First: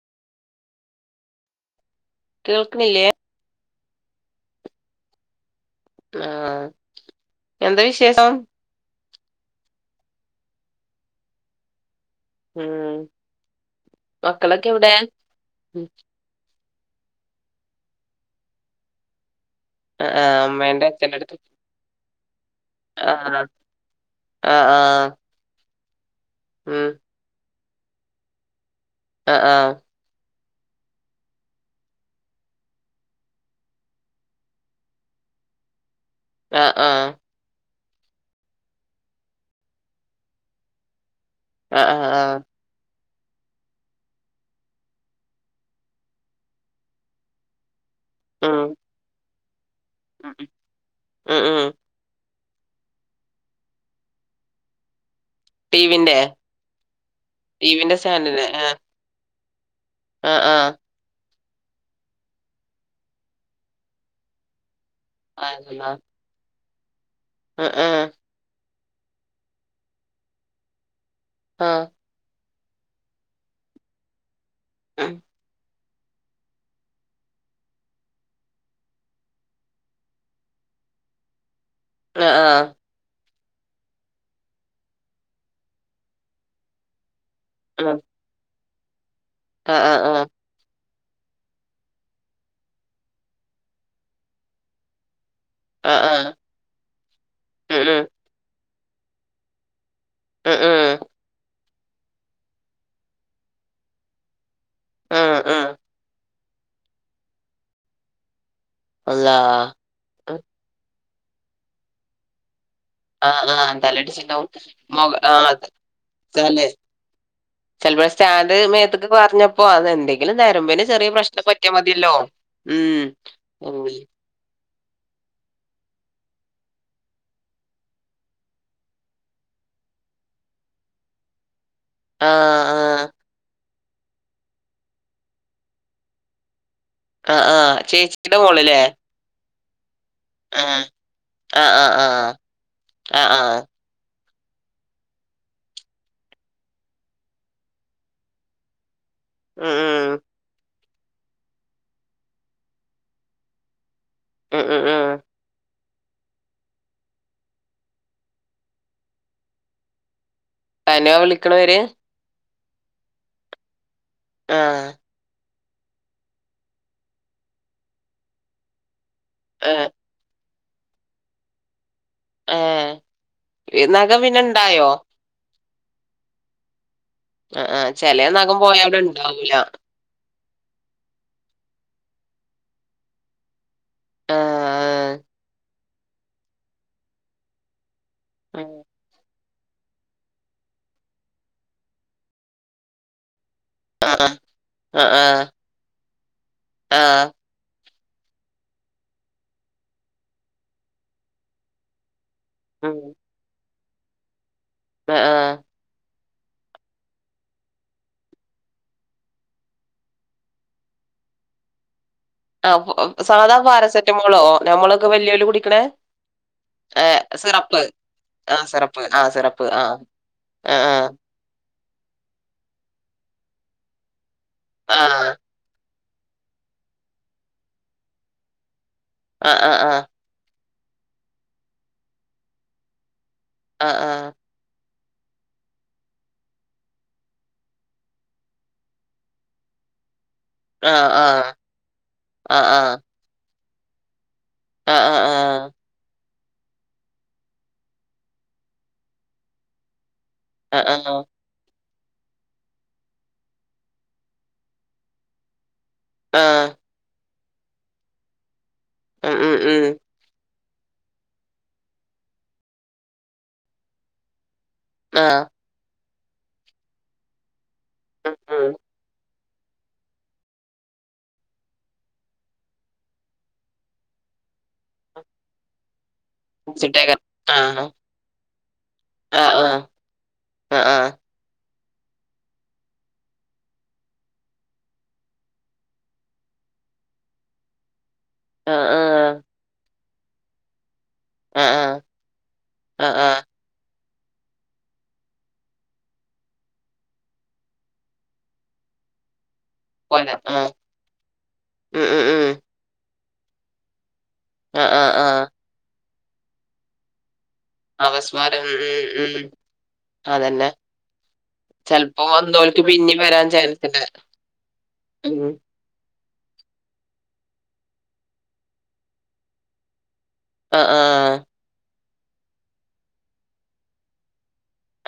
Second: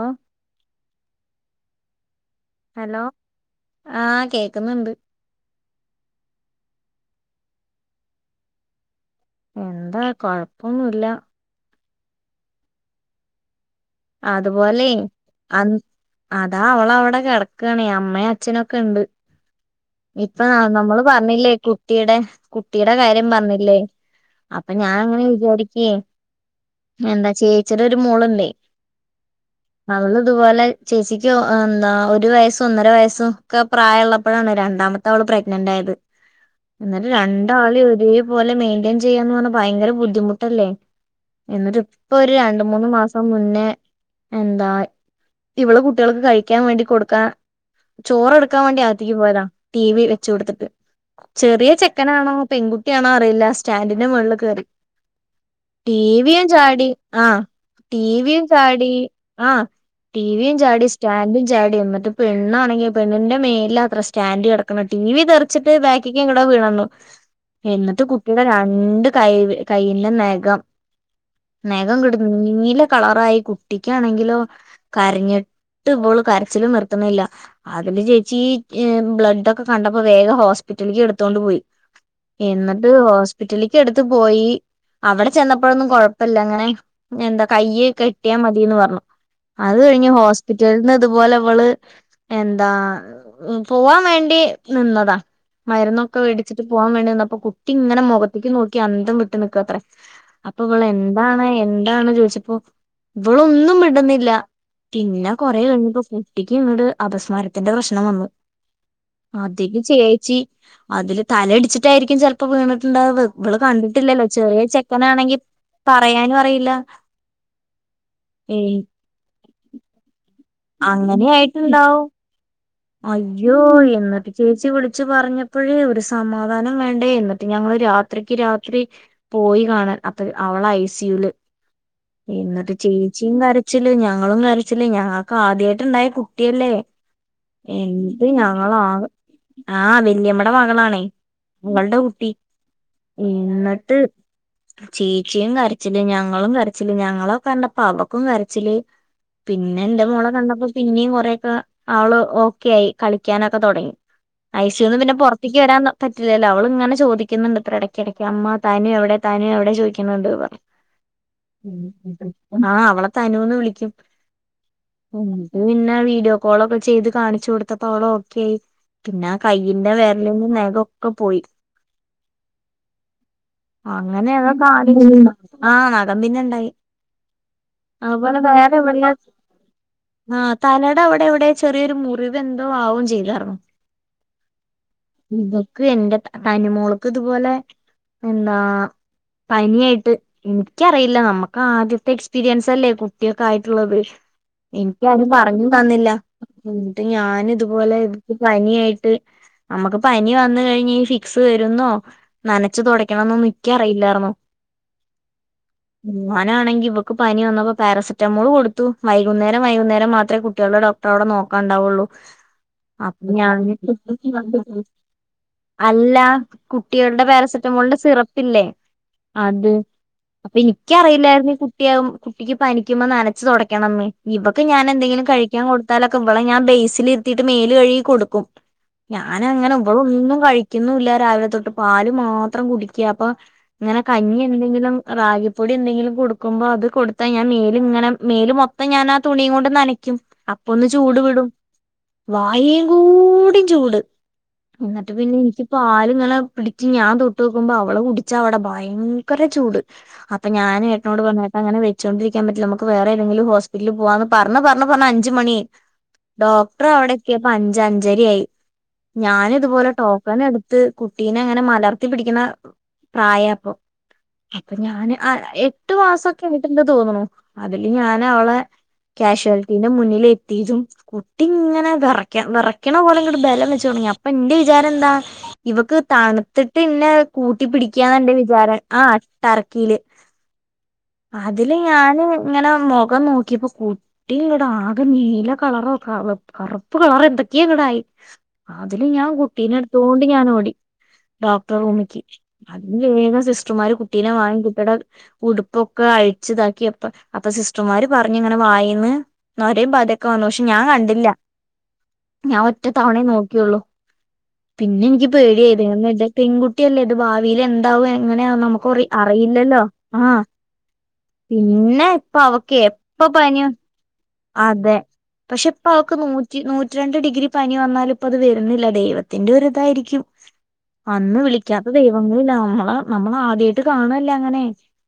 ആഹ് hello കേൾക്കണില്ലേ ആ കേക്കുന്നുണ്ട് ആഹ് എന്ത വിശേഷം എന്താ കൊഴപ്പൊന്നുല്ല ഉം മക്കളൊക്കെ അതുപോലെ എവിടെ അന്ന് അതാ അവളവിടെ കെടക്കണേ അമ്മയും അച്ഛനൊക്കെണ്ട് ആഹ് ആഹ് ഇപ്പൊ അമ്മേന്റെ നമ്മള് അച്ഛന്റെ അടുത്ത് പറഞ്ഞില്ലേ കുട്ടിയുടെ കുട്ടിയുടെ കാര്യം ആഹ് പർഞ്ഞില്ലേ ആഹ് അപ്പ ഞാൻ ആഹ് അങ്ങനെ വിചാരിക്കേ ഉം എന്താ ചേച്ചിയുടെ ഒരു മോളുണ്ടെ അഹ് ആഹ് അവളിതുപോലെ ചേച്ചിക്ക് എന്താ ഒരു വയസ്സും ഒന്നര വയസ്സുംക്കെ പ്രായള്ളപ്പഴാണ് രണ്ടാമത് ത്തവള് പ്രഗ്നന്റായത്. ആഹ് ആഹ് ന്നാലും രണ്ടാളേയും ഒരേ പോലെ മൈന്റൈൻ ചെയ്യാന്ന് പറഞ്ഞാ ഭയങ്കര ബുദ്ധിമുട്ടല്ലേ എന്നിട്ട് ആഹ് ആഹ് ഇപ്പൊ ആഹ് രണ്ട് മൂന്ന് മാസം മുന്നേ എന്താ ഇവള് കുട്ടികൾക്ക് കഴിക്കാൻ വേണ്ടി കൊടുക്കാ ഉം ചോറെടുക്കാൻ വേണ്ടി അകത്തിക്ക് പോയതാ ടി വി വെച്ച് കൊടുത്തിട്ട് ഉം ഉം ചെറിയ ചെക് ക്കനാണോ പെൺകുട്ടിയാണോ അറിയില്ല. സ്റ്റാൻറിന്റെ മുകളിൽ കയറി ടീവിന്റെ ടീവിയും ചാടി ആ ടീവിന്റെ ടീവിയും സ്റ്റാൻഡിന്റെ ആഹ് ടീ ആഹ് ആഹ് ടീവിയും ചാടി സ്റ്റാൻഡും ചാടി പെണ്ണാണെങ്കി, പെണ്ണിന്റെ മേൽലാത്ര സ്റ്റാൻഡ് കെടക് ക്കണ്. ടീവി തെറിച്ചിട്ട് ആഹ് ആഹ് ബാക്കിക്ക് എങ്ങട്ടോ വീണെന്ന്തോ എന്നിട്ട് ആഹ് കു ട്ടിന്റെ രണ്ട് കൈ കൈന്റെ നഖം, ആഹ് ആഹ് നഖം കട് നീല കളറായി കുട്ടിക്കാണെങ്കിലോ ഉം കരഞ്ഞിട് ട്ട് വള് കരച്ചിലും നിർത്ത്ണില്ല അതില് ചേച്ചി ബ്ലഡ്ഡക്കെ കണ്ടപ്പോ വേഗം ഹോസ്പിറ്റല്ക്ക് എടുത്തോണ്ട് പോയി ആഹ് ആഹ് എന്നട് ട്ട് അത് ഹോസ്പിറ്റലേക്ക് എടുത്ത് പോയി, അവടെ ചെന്നപ്പഴൊന്നും കൊഴപ്പല്ല ങ്ങനെ എന്ത കയ്യ് ഉം കെട്യാ മതിന്ന് പർഞ്ഞു. അത് ആഹ് ആഹ് കഴിഞ്ഞ് ആഹ് ഹോസ്പിറ്റലൽന്ന് തുപോലെ വള് എന്താ പോവാൻ വേണ്ടി നിന്നതാ ആഹ് മരുന്നൊക്കെ ആഹ് വേടിച്ചിട്ട് പോവാൻ വേണ്ടിന്നപ്പ ഉം ഉം കുട്ടിങ്ങനെ മുഖത്ത്ക്ക് നോക്കി അന്തം വിട്ട് നിക്കാത്രേ അപ്പൊവള് ഉം എന്താണ് എന്താണ് ചോയ്ച്ചപ്പോ വളൊന്നും മിണ്ടുന്നില്ല, ഉം പിന്നെ ഉം ഉം കൊറെകഴിഞ്ഞപ്പോക്ക് കുട്ടിക്ക് ഇങ്ങട് അപസ്മാരത്തിന്റെ പ്രശ്നം വന്നു. അള്ളാ അതില് ചേച്ചി അതില് തലടിച്ചിട്ടായിരിക്കും ചെൽ പ്പൊ വീണിട്ണ്ടായത്. ആഹ് ഇവള് ആഹ് കണ്ടിട്ടില്ലല്ലോ, തലയിടിച്ചിണ്ടാവും ചെറിയ മൊഖ ചെക്കനാണെങ്കി ആഹ് പറയാനു തലേ അറിയില്ല ചെലപ്പോ സ്റ്റാൻഡ് ഏ മേത്തക്ക് പറഞ്ഞപ്പോ അത് എന്തെ ങ്കിലും നെരമ്പില് ചെറ്യ പ്രശ്നം പറ്റ്യാ അങ്ങനെയായിട്ടുണ്ടാവും മത്യല്ലോ അയ്യോ എന്നിട്ട് ചേച്ചി വിളിച്ചു പറഞ്ഞപ്പഴ് ഒരു സമാധാനം വേണ്ട? എന്നിട്ട് ഞങ്ങള് രാത്രിക്ക് രാത്രി പോയി കാണാൻ അപ്പ അവള ഐ സി യുല് ആഹ് എന്നിട്ട് ആഹ് ചേച്ചിയും കരച്ചില് ഞങ്ങളും കരച്ചില് ഞങ്ങൾക്ക് ആദ്യായിട്ട് ഇണ്ടായ കുട്ട്യല്ലേ? ആഹ് ആഹ് എന്ത് ചേച്ചിയുടെ മോള്ല്ലേ ഞങ്ങളാക ആഹ് വല്യമ്മടെ ആഹ് മകളാണേ ആഹ് ആഹ് മകളുടെ കുട്ടി ആഹ് ആഹ് ആഹ് ഇന്ന് ട്ട് ചീച്ചിയും കരച്ചില്. ഞങ്ങളും കരച്ചില്. ഞങ്ങളൊകണ്ടപ്പ അവക്കും കരച്ചില് ഉം പിന്നെ ന്റെ മോളെ കണ്ടപ്പോ പിന്നിം കൊറേയൊക്കെ ആള് ഓക്കെ ആയി. കളിക്കാനൊക്കെ തൊടങ്ങി. ഉം ഉം ഐ സി ഉം യുന്ന് ഉം പിന്നെ പൊറ ത്തിക്ക് വരാൻ പറ്റില്ലല്ലോ. അവള് ങ്ങനെ ചോദിക്കുന്നുണ്ട് ത്രേ എടയ്ക്ക് എടയ്ക്ക് അമ്മ തനു എവടെ തനു എവടെ ചോദിക്കുന്നുണ്ട് പറഞ്ഞു തനുവാ വിളിക്കണവര് ആഹ് അവള തനുന്ന് വിളിക്കും ആഹ് ന്ന് ന്നേ വീഡിയോ കോളൊക്കെ ചെയ്ത് കാണിച്ചു കൊടുത്തപ്പോ അവളോക്കെ ആയി പിന്ന ഏഹ് കയ്യിന്റെ വേരല്ന്ന് നെഖോക്കെ പോയി ഏഹ് നഖം പിന്നെ അങ്ങനേതോ ഇണ്ടായോ [unintelligible] ആഹ് നെഖം പിന്നണ്ടായി ആഹ് ആഹ് ചെലേ നഖം പോയാവടെ എവിടെയോ ഇണ്ടാവൂല. ആഹ് തലട അവടെ എവടെ ചെറിയൊരു മുറിവ് എന്തോ ആവും ചെയ്തെർന്നു. ആഹ് ഇവക്ക് എന്റെ തനു മോളക്ക് ഇതുപോലെ എന്താ ആഹ് പനിയായിട്ട്. എനിക്കറിയില്ല. നമ്മക്ക് ആദ്യത്തെ എക്സ്പീരിയൻസ് അല്ലേ? കു ട്ട്യോക്കെ ആയിട്ടുള്ളത്. ആഹ് എനിക്കാരും ആഹ് പറഞ്ഞും തന്നില്ല. എന്നിട്ട് ആഹ് ഞാന് ഇതുപോലെ പന്യായിട്ട് നമ്മക്ക് പനി വന്ന് കഴിഞ്ഞ ഈ ഫിക്സ് വരുന്നോ നനച്ചു ഉം തൊടയ്ക്കണംന്നൊന്നും ഇയ്ക്കറിയില്ലായിരുന്നു ആഹ് ആഹ് ഞാനാണെങ്കി ഇവക്ക് പനി വന്നപ്പോ പാരസെറ്റമോള് കൊടുത്തു. വൈകുന്നേരം വൈകുന്നേരം മാത്രേ കുട്ട്യോൾടെ ഡോക് അവടെ നോക്കാണ്ടാവൊള്ളൂ അപ്പ ആഹ് സാധാ ഞാന് പാരസെറ്റമോളോ [unintelligible] നമ്മളൊക്കെ വല്യോല് കുടിക്കണേ അല്ല കുട്ടികൾടെ ഏഹ് സിറപ്പ് പാരസെറ്റമോളിന്റെ ആ സിറപ്പില്ലേ? സിറപ്പ് ആ സിറപ്പ് അത് ആ അപ്പ ആ ഇനിക്കറിയില്ലായിരുന്നു ഈ കു ട്ട്യാകും കുട്ടിക്ക് പനിക്കുമ്പോ നനച്ചു തൊടയ്ക്കണംന്ന്. ഇവക്ക് ഞാൻ ആ എന്തെങ്കിലും കഴിക്കാൻ കൊട് മ്പളൊക്കെ ഇവളെ ഞാൻ ബേസിൽ ഇരുത്തിയിട്ട് മേല് കഴുകി കൊടുക്കും. ആ ആ ആ ഞാനങ്ങനെ ആ ഇവളൊന്നും കഴി ക്കുന്നുല്ല രാവിലെ തൊട്ട്. പാല് മാത്രം കുടിക്കാ. അപ്പ ആ ഇങ്ങനെ കഞ്ഞി ന്തെങ്കിലും റാഗിപ്പൊടി എന്തെങ്കിലും കൊടുക്കുമ്പോ അത് കൊടുത്താ ഞാൻ മേല് ഇങ്ങനെ മേല് മൊ ത്തം ഞാനാ ആ തുണിം കൊണ്ട് നനക്കും പ്പ ഒന്ന് ആ ആ ആ ചൂട് വിടും. ആ വായേം കൂടി ചൂട് ആ ഇന്നട്ട് പിന്നെ ഇനിക്ക് ആ പാലിങ്ങനെ പിടിച്ച് ഞാൻ തൊട്ട് നോക്കുമ്പോ അവള് കുടിച്ചാ അവടെ ഭയങ്കര ചൂട് അപ്പ ഞാന് ഏട്ടനോട് പറഞ്ഞു ങ്ങനെ വെച്ചുകൊണ്ടിരിക്കാൻ പറ്റില്ല നമക്ക് വേറെ ഏതെങ്കിലും ഹോസ്പിറ്റിലിൽ പോവാന്ന് പറഞ്ഞ് പറഞ്ഞ് പറഞ്ഞ് അഞ്ച് മണിയായി ആ ആ ഡോക്ടറ് അവട എത്തിയപ്പ അഞ്ച് അഞ്ചരയായി. ഉം ഞാന് ഉം ഉം ഇതുപോലെ ടോക്കൺ എടു ത്ത് കുട്ടീനേങ്ങനെ മലർത്തി പിടിക്കുന്ന പ്രായാ അപ്പോ അപ്പ ഞാന് ആ ആഹ് എട്ടു മാസൊക്കെ ആയിട്ട്ണ്ട് തോന്നണു. അതില് ഉം ഞാനവളെ കാഷ്വാലിറ്റീന്റെ മുന്നിൽ എത്തിതും കുട്ടി ഇങ്ങനെ വെറയ്‌ക്ക വെറക്കണ പോലെ ഇങ്ങ്ട് ബലം വെച്ചു തൊടങ്ങി. അപ്പ ന്റെ വിചാരെന്താ? ഇവക്ക് തണ് ഉം ത്തിട്ട്ന്നെ ചിട്ടേക്കൻ ആ കൂട്ടി പിടിക്കാന്നാന്റെ വിചാരം. ആ ടർക്കില് ആ ആ ആ അതില് ഞാന് ഇങ്ങനെ മാെഖം നോക്കിയപ്പാെ കുട്ടിങ്ങ്ട് ആ കെ നീല കളറോ കറപ് കറുപ്പ് കളറെ എന്തക്കേങ്ങ്ടായി അതില് ഞാൻ കുട്ടീനെട് ത്തോണ്ട് ഞാൻ ഓടി ആ ആ ആ ഡോക്ടറെ റൂമിക്ക് അതില് ആ വേഗം സിസ് ട്റ്മാര് കുട്ടീനെ വാങ്ങി കുട്ടിടെ ഉടുപ്പൊക്കെ അഴിച്ച്താക്കിയെപ്പൊ അപ്പൊ സിസ്ട്റ്മാര് പറഞ്ഞ് ഇങ്ങനെ വായേന്ന് നൊരേം പതെക്കെ കൊല വന്നു ആ പക്ഷെ ഞാൻ കണ്ടില്ല ഉം ഉം ഉം ഞാൻ ഒറ്റത്തവണേ നോക്കിയൊള്ളു ആ ആ പിന്നെ ഇൻക്ക് ആ പേടിയായി ദൈവമേ ഇത് പെൺകുട്ടിയെല്ലേ ഇത് ഭാവീല് എ ന്താവും അപസ്മാരം എങ്ങനെയാന്ന് ഉം നമുക്കാെറി ഉം ഉം അറിയില്ലല്ലോ ആഹ് അതന്നെ ചെലപ്പോ പിന്നെപ്പ അവക്ക് വന്നോൽക്ക് പിന്നിം എപ്പ വരാൻ പനി വൻ ചാൻസ്ണ്ട് അതെ ഉം പക്ഷെ ഇപ്പവക്ക് നൂറ്റി നൂറ്റി രണ്ട് ഡിഗ്രി പനി വന്നാലും ഇപ്പ അത് വെര്ന്നില്ല ദൈവത്തിന്റെ ഒര് ഇതായിരിക്കും ആഹ് ആഹ് അന്ന് വിളിക്കാത്ത ദൈവങ്ങളില്ല അമ്മള് നമ്മളാദ്യായിട്ട് കാണ്ല്ലേ അങ്ങനെ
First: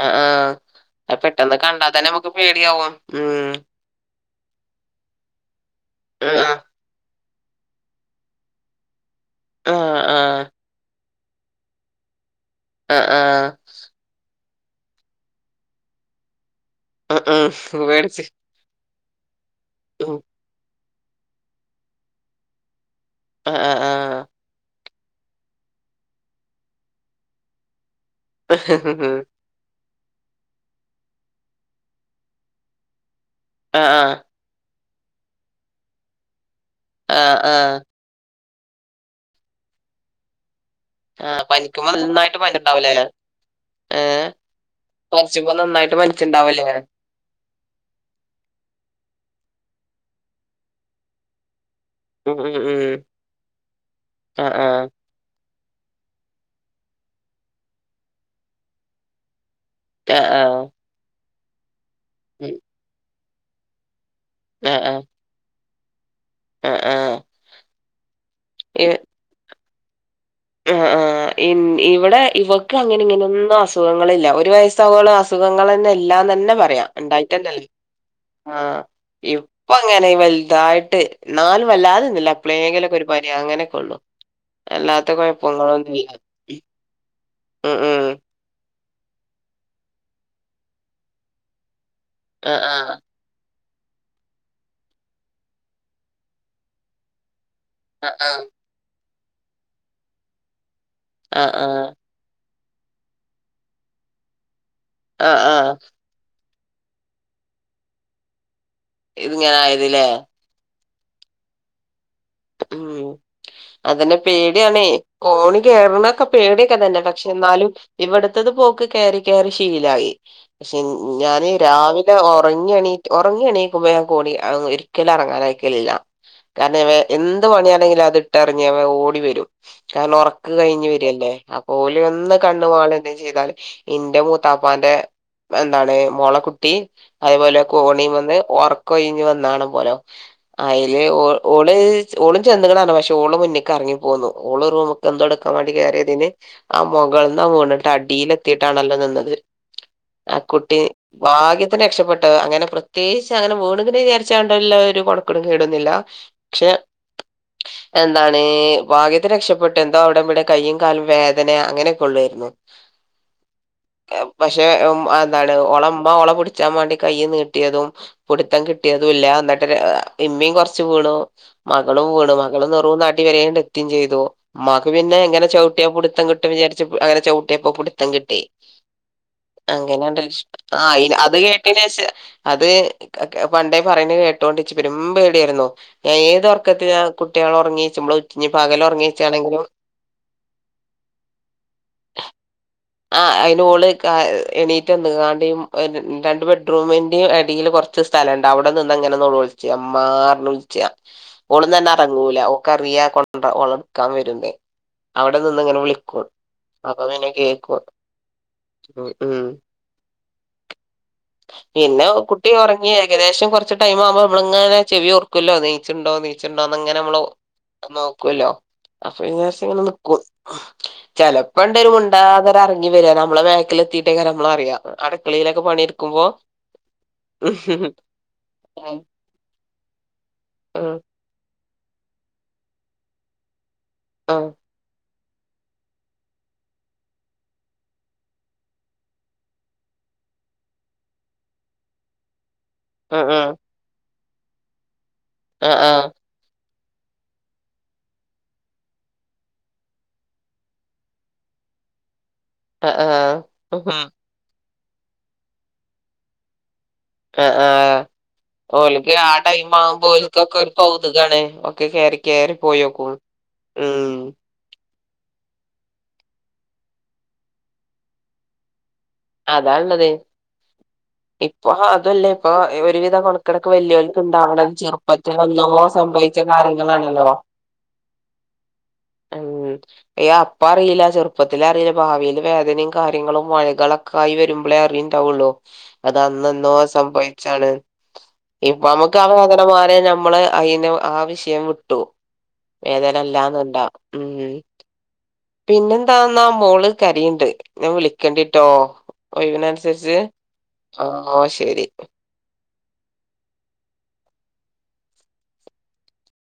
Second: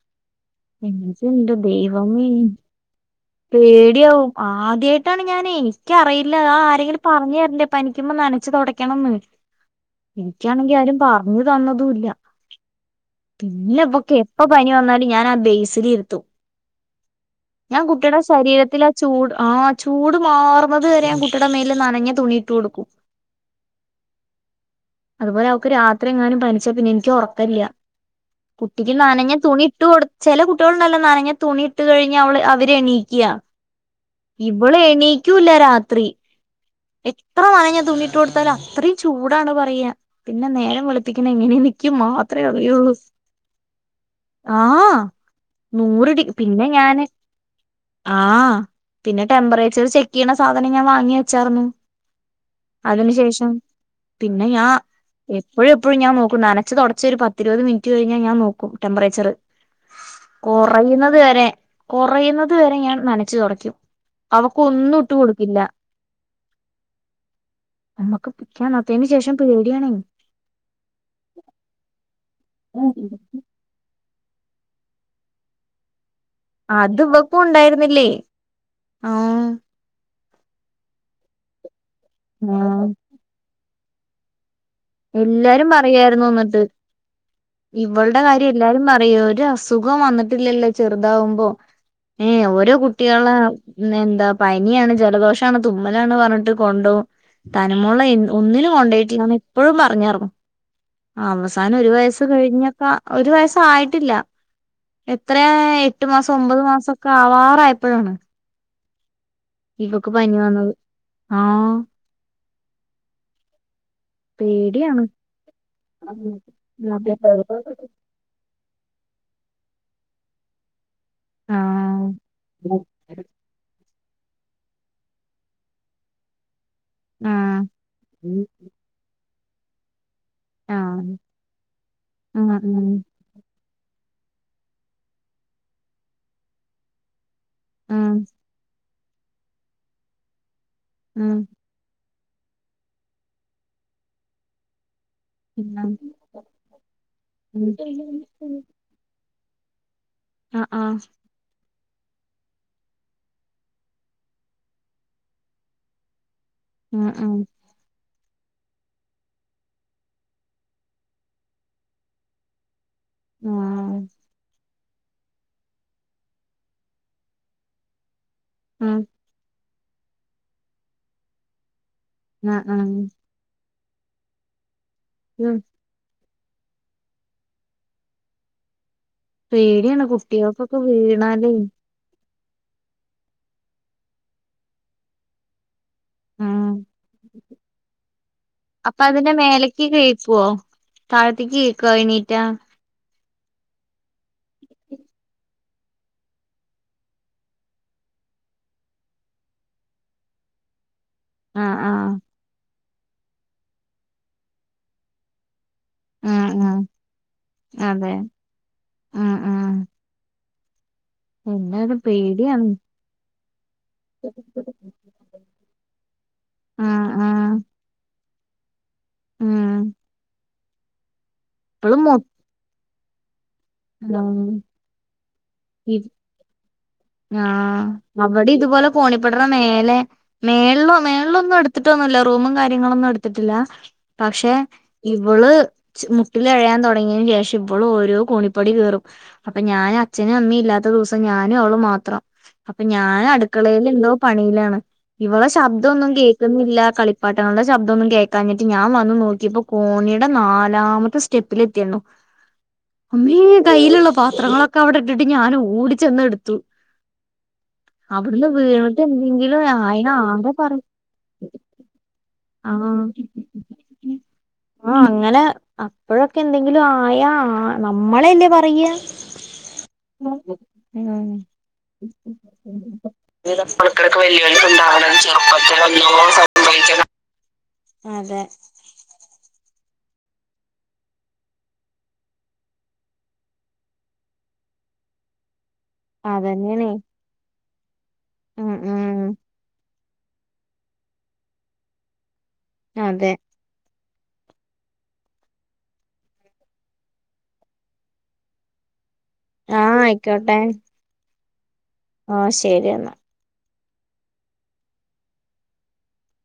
ആ ആ അത് എങ്ങൻച്ച ഇന്റ പെട്ടെന്ന് കണ്ടാ തന്നെ ദൈവമേ നമുക്ക് പേടിയാവും ഉം പേടിയാവും ആദ്യായിട്ടാണ് ഞാനേ ഇക്കറിയില്ല ആഹ് ആരെങ്കിലും പറഞ്ഞെര്ണ്ടേ പനിക്കുമ്പം നനച്ച് തൊടക്കണംന്ന് ആഹ് തുടക്കണന്ന് ആഹ് ഇൻക്കാണെങ്കി ആരും പറ്ഞ്ഞ്തന്നതൂല്ല ആഹ് ആഹ് പിന്നെ ഇവക്ക് എപ്പ പനി വന്നാലും ഞാനാ ആ ബേസില് ഇരുത്തും ഉം ഞാൻ ഉം കുട്ടിടെ പേടിച്ച് ശരീരത്തിലാചൂട് ആഹ് ഉം ചൂട് മാറും വത് വരേം കുട്ടിടെ മേൽ നനഞ്ഞ തുണിയിട്ട്കൊടുക്കും ആഹ് ആഹ് ആഹ് അതുപോലെ അവക്ക് രാത്രിയെങ്ങാനും പനിച്ചാ പിന്നെ എനിക്ക് ഒറക്കല്യ കുട്ടിക്ക് ആഹ് നനഞ്ഞ തുണി ഇട്ട് കൊട് ചെല കുട്ടികള് ഇണ്ടാവൂലെ നനഞ്ഞ തുണി ഇട്ട് കഴിഞ്ഞഅവള് അവരെണീക്യ ആഹ് ആഹ് ഇബള് എണീക്കൂല്ല രാത്രി ആഹ് എത്ര ആഹ് നനഞ്ഞ തുണിട്ട് കൊടുത്താലും അത്രീം ചൂടാണ് പറയാ പിന്നെ നേരം വെളിപ്പിക്ക്ന്നത് ആഹ് എങ്ങനേന്ന് പനിക്കുമ്പോ ഇക്ക് നന്നായിട്ട് മാത്രേ അറിയുള്ളൂ പനിണ്ടാവുലേ ഏഹ് ആഹ് പനിച്ചുമ്പോ നന്നായിട്ട് നൂറ്ഡി പിന്നെ പനിച്ചിണ്ടാവുലേ ഞാന് ആഹ് പിന്നെ ടെംമ്പ്റേച്ചറ് ചെക്കിയ്ണ സാധനം ഞാൻ വാങ്ങി വെച്ചാർന്നു ഉം ഉം ഉം അതിനു ശേഷം പിന്നെ ആഹ് ഞാ ആഹ് എപ്പഴും എപ്പഴും ഞാൻ നോക്കും നനച്ച്താെടച്ച് ഒര്പത്തിരിവത് മിൻറ്റ് കെഴിഞ്ഞാ ഞാൻ നോക്കും ടെമ്പറേച്ചറ് ആഹ് ആഹ് കൊറയ്ന്നത് വരെ ഉം കൊറയുന്നത് വരെ ഞാൻ നനച്ചു തൊടക്കും അവക്ക് ആഹ് ഒന്നും ആഹ് ഇട്ട് കൊട്ക്കില്ല ആഹ് ആഹ് അമ്മക്ക് ഇപ്പച്ചേ ഇ മറ്റെെന്ശേഷം പേടിയാണേ ആഹ് ആഹ് ഇൻ ഇവടെ ഇവക്ക് അങ്ങനെ ഇങ്ങനെ ഒന്നും അസു തുവങ്ങളില്ല ഒര് വയസ്സാവോളം അസുഖങ്ങളെന്നെ ഇല്ലാന്നെ പറയാം അത് ഇവക്കും ഇണ്ടായിട്ടെന്നെല്ല ഉണ്ടായിരുന്നില്ലേ വി ആഹ് ഉം ആഹ് ഇപ്പ അങ്ങനെ വെൽതായിട്ട് ഇന്നാലും വെല്ലാതെന്നുല്ല ആഹ് എപ്ളേങ്കിലൊക്കെ ഒരു പനി അങ്ങനെക്കാെള്ളു അല്ലാത്ത കൊയ എല്ലാരും പറയായ്ര്ന്നു ഇന്ന്ട്ട് ഉം ഉം ഇവൾടെ കാര്യ എല്ലാരും പറയും ഒര്അസുഖും വന്ന്ട്ടില്ലല്ലോ ചെറ്താവുമ്പാെ ഏഹ് ഓരോ ആഹ് കുട്ടികളേ ഉം എന്താ പനിയാണ് ജലദോഷാണ് തുമ്മലാണ് പർണ് ട്ട് കൊണ്ടാെവും ആഹ് തനുമോളേം ആഹ് ഒന്നിലും കൊണ്ടോയ്ട്ടില്ലന്ന് എപ്പഴും പറഞ്ഞേർന്നു ആഹ് ആഹ് അവസാനം ആഹ് ഒരു വയസ്സ് കഴിഞ്ഞക്ക ഒരു വയസ്സായിട്ടില്ല ആഹ് എത്രയാ ആഹ് എ ട്ട്മാസം ഒമ്പത് മാസൊക്കെ ആവാറായപ്പഴാണ് ഇത്ങ്ങനെ ഇവക്ക് പനി വന്നത് ആഹ് ഉം അതെന്നെ പേടിയാണേ പേടിയാണ് കോണി കേറ്ണത്ക്കെ പേടിയെക്കെ തന്നെ പക്ഷെ എന്നാലും ഇവടത്തത് ഇപ്പൊ ഓക്ക് കേറി കേറി ശീലായി പക്ഷെ ഞാന് ആ രാവിലെ ഒറങ്ങിയെണീ ഒർങ്ങി എണീക്കുമ്പോ ഞാൻ കോണി ഒരിക്കലും എർങ്ങാനയക്കലില്ല കാരണം വേ ആ എന്ത് പണ്യാണേങ്കിലും അത് ഇട്ടറിഞ്ഞ് അവ ഓടി വരും കാരണം ഒർ ക്ക് കയ്ഞ് ആ വരല്ലേ അപ്പൊ ഓല് ഒന്ന് ആഹ് കണ്ണ് ആഹ് മാളി എന്തേലും ചെയ്താല് ഇന്റെ മൂത്താപ്പാന്റെ എന്താണ് മോളെക്കുട്ടി അയേപോലെ കോണിമന്ന് ഒർക്കൊഴിഞ് വന്നാണ് പോലൊ അയ്ല് ആഹ് ആഹ് ഓള് ഓളും ചെന്ന്ക്ണലോ പക്ഷെഓള് മുന്ന്ക്ക് എർങ്ങി പോന്നു ഓള് റൂമ്ക്കെന്തോട്ക്ക എട്ക്കാൻ വേണ്ടി ആഹ് കയറിയതിന് ആ മുകളൾന്ന് ആ ഉം വീണിട്ട് ആഹ് അടിലെത്തിയിട്ടാണല്ലോ നിന്നത്. ആഹ് കുട്ടി ഭാഗ്യത്തിന് രക്ഷപ്പെട്ടതാ അങ്ങനെ പ്രത്യേകിച്ച് അങ്ങനെ വീണ് ണ്ങ്ങിനെ വിചാരിച്ചാണ്ടല്ല ഒരു കൊൺക്കടും കേടൊന്നുല്ല. പക്ഷെ മ് മ്. എന്താണ് ഭാഗ്യത്തിന് രക്ഷപ്പെട്ട് എന്തോ അവിടെം ഇവിടെം കയ്യും കാലും വേദന അങ്ങനെയൊക്കെ ഉള്ളാര്ന്നു. [inaudible] പക്ഷേ ഉം അ അതാണ് ഓളെമ്മ ഓളെ പിടിച്ചാൻ വേണ്ടി കൈ നീട്ട്യതും പിടിത്തം ആഹ് കിട്യതുംല്ല എന്നിട്ട് ഇമ്മിം കൊർച്ച വീണു മകളും വീണു ആഹ് മകള് ആഹ് നെറൂന്ന് അടി വരെ എത്തിം ചെയ്തു. മ്മാക്ക് പിന്നെ ഇങ്ങനെ ഉം ചൗട്ട്യാ പുട്ത്തം കിട്ടും വിചാരിച്ച് അങ്ങനെ ചൗട്ട്യപ്പം പുടുത്തം കിട്ടി. പേടിയാണ് അങ്ങനാ രക്ഷ കുട്ടികൾക്കൊക്കെ ആഹ് അത് വീണാലേ കേട്ടേനേഷം അത് പണ്ടേ പറിണെ കേട്ടോണ്ട് ഇച്ച് പെരും പേട്യാരുന്നു ഞാൻ ഏത് ഒർ ആഹ് ക്കത്തില്‌ ഞാ കുട്ട്യള് ഒർ ങ്ങീച്ച്മ്പളും ഞ്ഞ് പകല് ഒർ ങ്ങീച്ചാണെങ്കിലും ഞ്ഞ്കയ്ക്കോ? താഴത്തേക്ക് കേക്കോ ണീറ്റാ? ആ അയ്ന് ഓള് എണീറ്റ് വന്ന് കാണ്ട് രണ്ട് ബെഡ്റൂമിന്റിം എടേല് കൊർ- ച്ച് സ്ഥലണ്ട് അവ്ടെ നിന്ന അങ്ങനെ നോലോൾച്ച മ്മാ അർഞ്ഞ് വ്ൾച്ച ആഹ് ഓള്ന്നന്നെ ആഹ് അറങ്ങൂല ഓൾക്ക്‌ അറിയ ഓളെ ഇട്‌ക്കാൻ വരുന്ന് അവിടെ നിന്ന് അങ്ങനെ വിളി ആഹ് ആഹ് അപ്പൊ പിന്നെ കേക്കും അതെ ഉം. ആഹ് ആഹ് എല്ലാരും പിന്നെ കുട്ടി പേടിയാണ് ഒർങ്ങി ഏകദേശം കൊർച്ച് ടൈം ആവുമ്പോ നമ്മളങ്ങനെ ചെവിയോർക്കൊല്ലോ നീച്ച്ണ്ടോ നീ ച്ച്ണ്ടോന്ന് അങ്ങനെ ആഹ് നമ്മള് ആഹ് നോകൊല്ലോ. അപ്പൊ ഉം വിചാര്ച്ചങ്ങനെ നിക്കും ചെലപ്പണ്ടരു ഇപ്പളും മൊ മുണ്ടാതെ തെ എർങ്ങി വരൊ നമ്മളെ ബേക്കിലത്തിയിട്ടൊക്കെ നമ്മള അറിയാം അടുക്കളിയിലൊക്കെ പണിഎടുക്കുമ്പോ ആ അവടീം ഇതുപോലെ കോണിപ്പെടെടെ മേലെ മേളള് ആഹ് മേ ളൊന്നും എടുത്തിട്ടൊന്നുല്ല റൂമും കാര്യങ്ങളൊന്നും എടുത്തിട്ടില്ല ആഹ് പക്ഷെ? ഇവള് മുട്ടിലഴയാൻ തൊടങ്ങിയേന് ശേഷം ഇവള് ഓരോ കോണിപ്പടി കയറും. അപ്പ ഞാന് അച്ഛനും അമ്മിം ഇല്ലാത്ത ദിവസം ഞാനും അവളും മാ ത്രം അപ്പം ഞാൻ ആഹ് അട്ക്കളേല് എന്തോ പണിയിലാണ് ഇവളെ ശബ്ദം ഒന്നും ആഹ് കേ- ല്ല കളിപ്പാട്ടങ്ങളുടെ ശബ്ദമൊന്നും കേൾക്കാഞ്ഞിട്ട് ഞാൻ വന്നു നോക്കിയപ്പോ കോണിയുടെ നാലാമത്തെ സ്റ്റെപ് സ്റ്റെപ്പിലെത്തിന്നു അമ്മേ ആഹ് കയ്യിലുള്ള പാ ത്രങ്ങളൊക്കെ അവ്ടെ ഇട്‌ട്ട് ഞാൻ ഓടി ചെന്നെടുത്തു. ആഹ് ആഹ്. വീണിട്ട് ഓൽക്ക് ആ എന്തെങ്കിലും ടൈം ആയാ ആകെ ആവുമ്പോൽക്കൊക്കെ ഒര് പറയും കൗതുകാണ് ഒക്കെ കേറി കേറി ആഹ് പോയോക്കും. മ്. ആ അങ്ങനെ അപ്പഴൊക്കെ എന്തെങ്കിലും ആയാ ആ നമ്മളെല്ലേ പറയ? അതാഇള്ളതെ. ഇമ്പം അതും അല്ലേ ഇപ്പൊ ഒരുവിധ കൊൺകടൊക്കെ മക്കൾക്ക് വെല്യോൽക്ക് വെല്ലുവിളികൾ ഇണ്ടാവ്ണ ഉണ്ടാവണം ചെറുപ്പത്തി ചെറുപ്പത്തിൽ എന്നോ സംഭവി ഒന്നും ച്ച സംഭവിക്കണം കാര്യങ്ങളാണല്ലോ. അതെ. [unintelligible] ഏയ് അപ്പ അറീല ചെർപ്പത്തിലറീല ഭാവിയിൽ വേദനിം കാര്യങ്ങളും മൊഴകള കായ് വരുമ്പളേ അറിണ്ടാവൊള്ളൂ അത് അന്നന്നോ അതന്നെയാണേ സംഭവിച്ചാണ്. ഉം ഇപ്പ അമ്മക്ക് ആ ഉം വേദനമാറ്യാ നമ്മള് അയ്ന് ആ വിഷയം വിട്ടു. അതെ വേദനല്ലാന്നണ്ടാ ഉ പിന്നെന്താന്നാ മോള് കരിയുണ്ട് ഞാൻ വിളിക്കേണ്ടിട്ടോ ആഹ് ഒയിവിനനുസരിച്ച് ആ ശരി ആഹ് ശരി എന്ന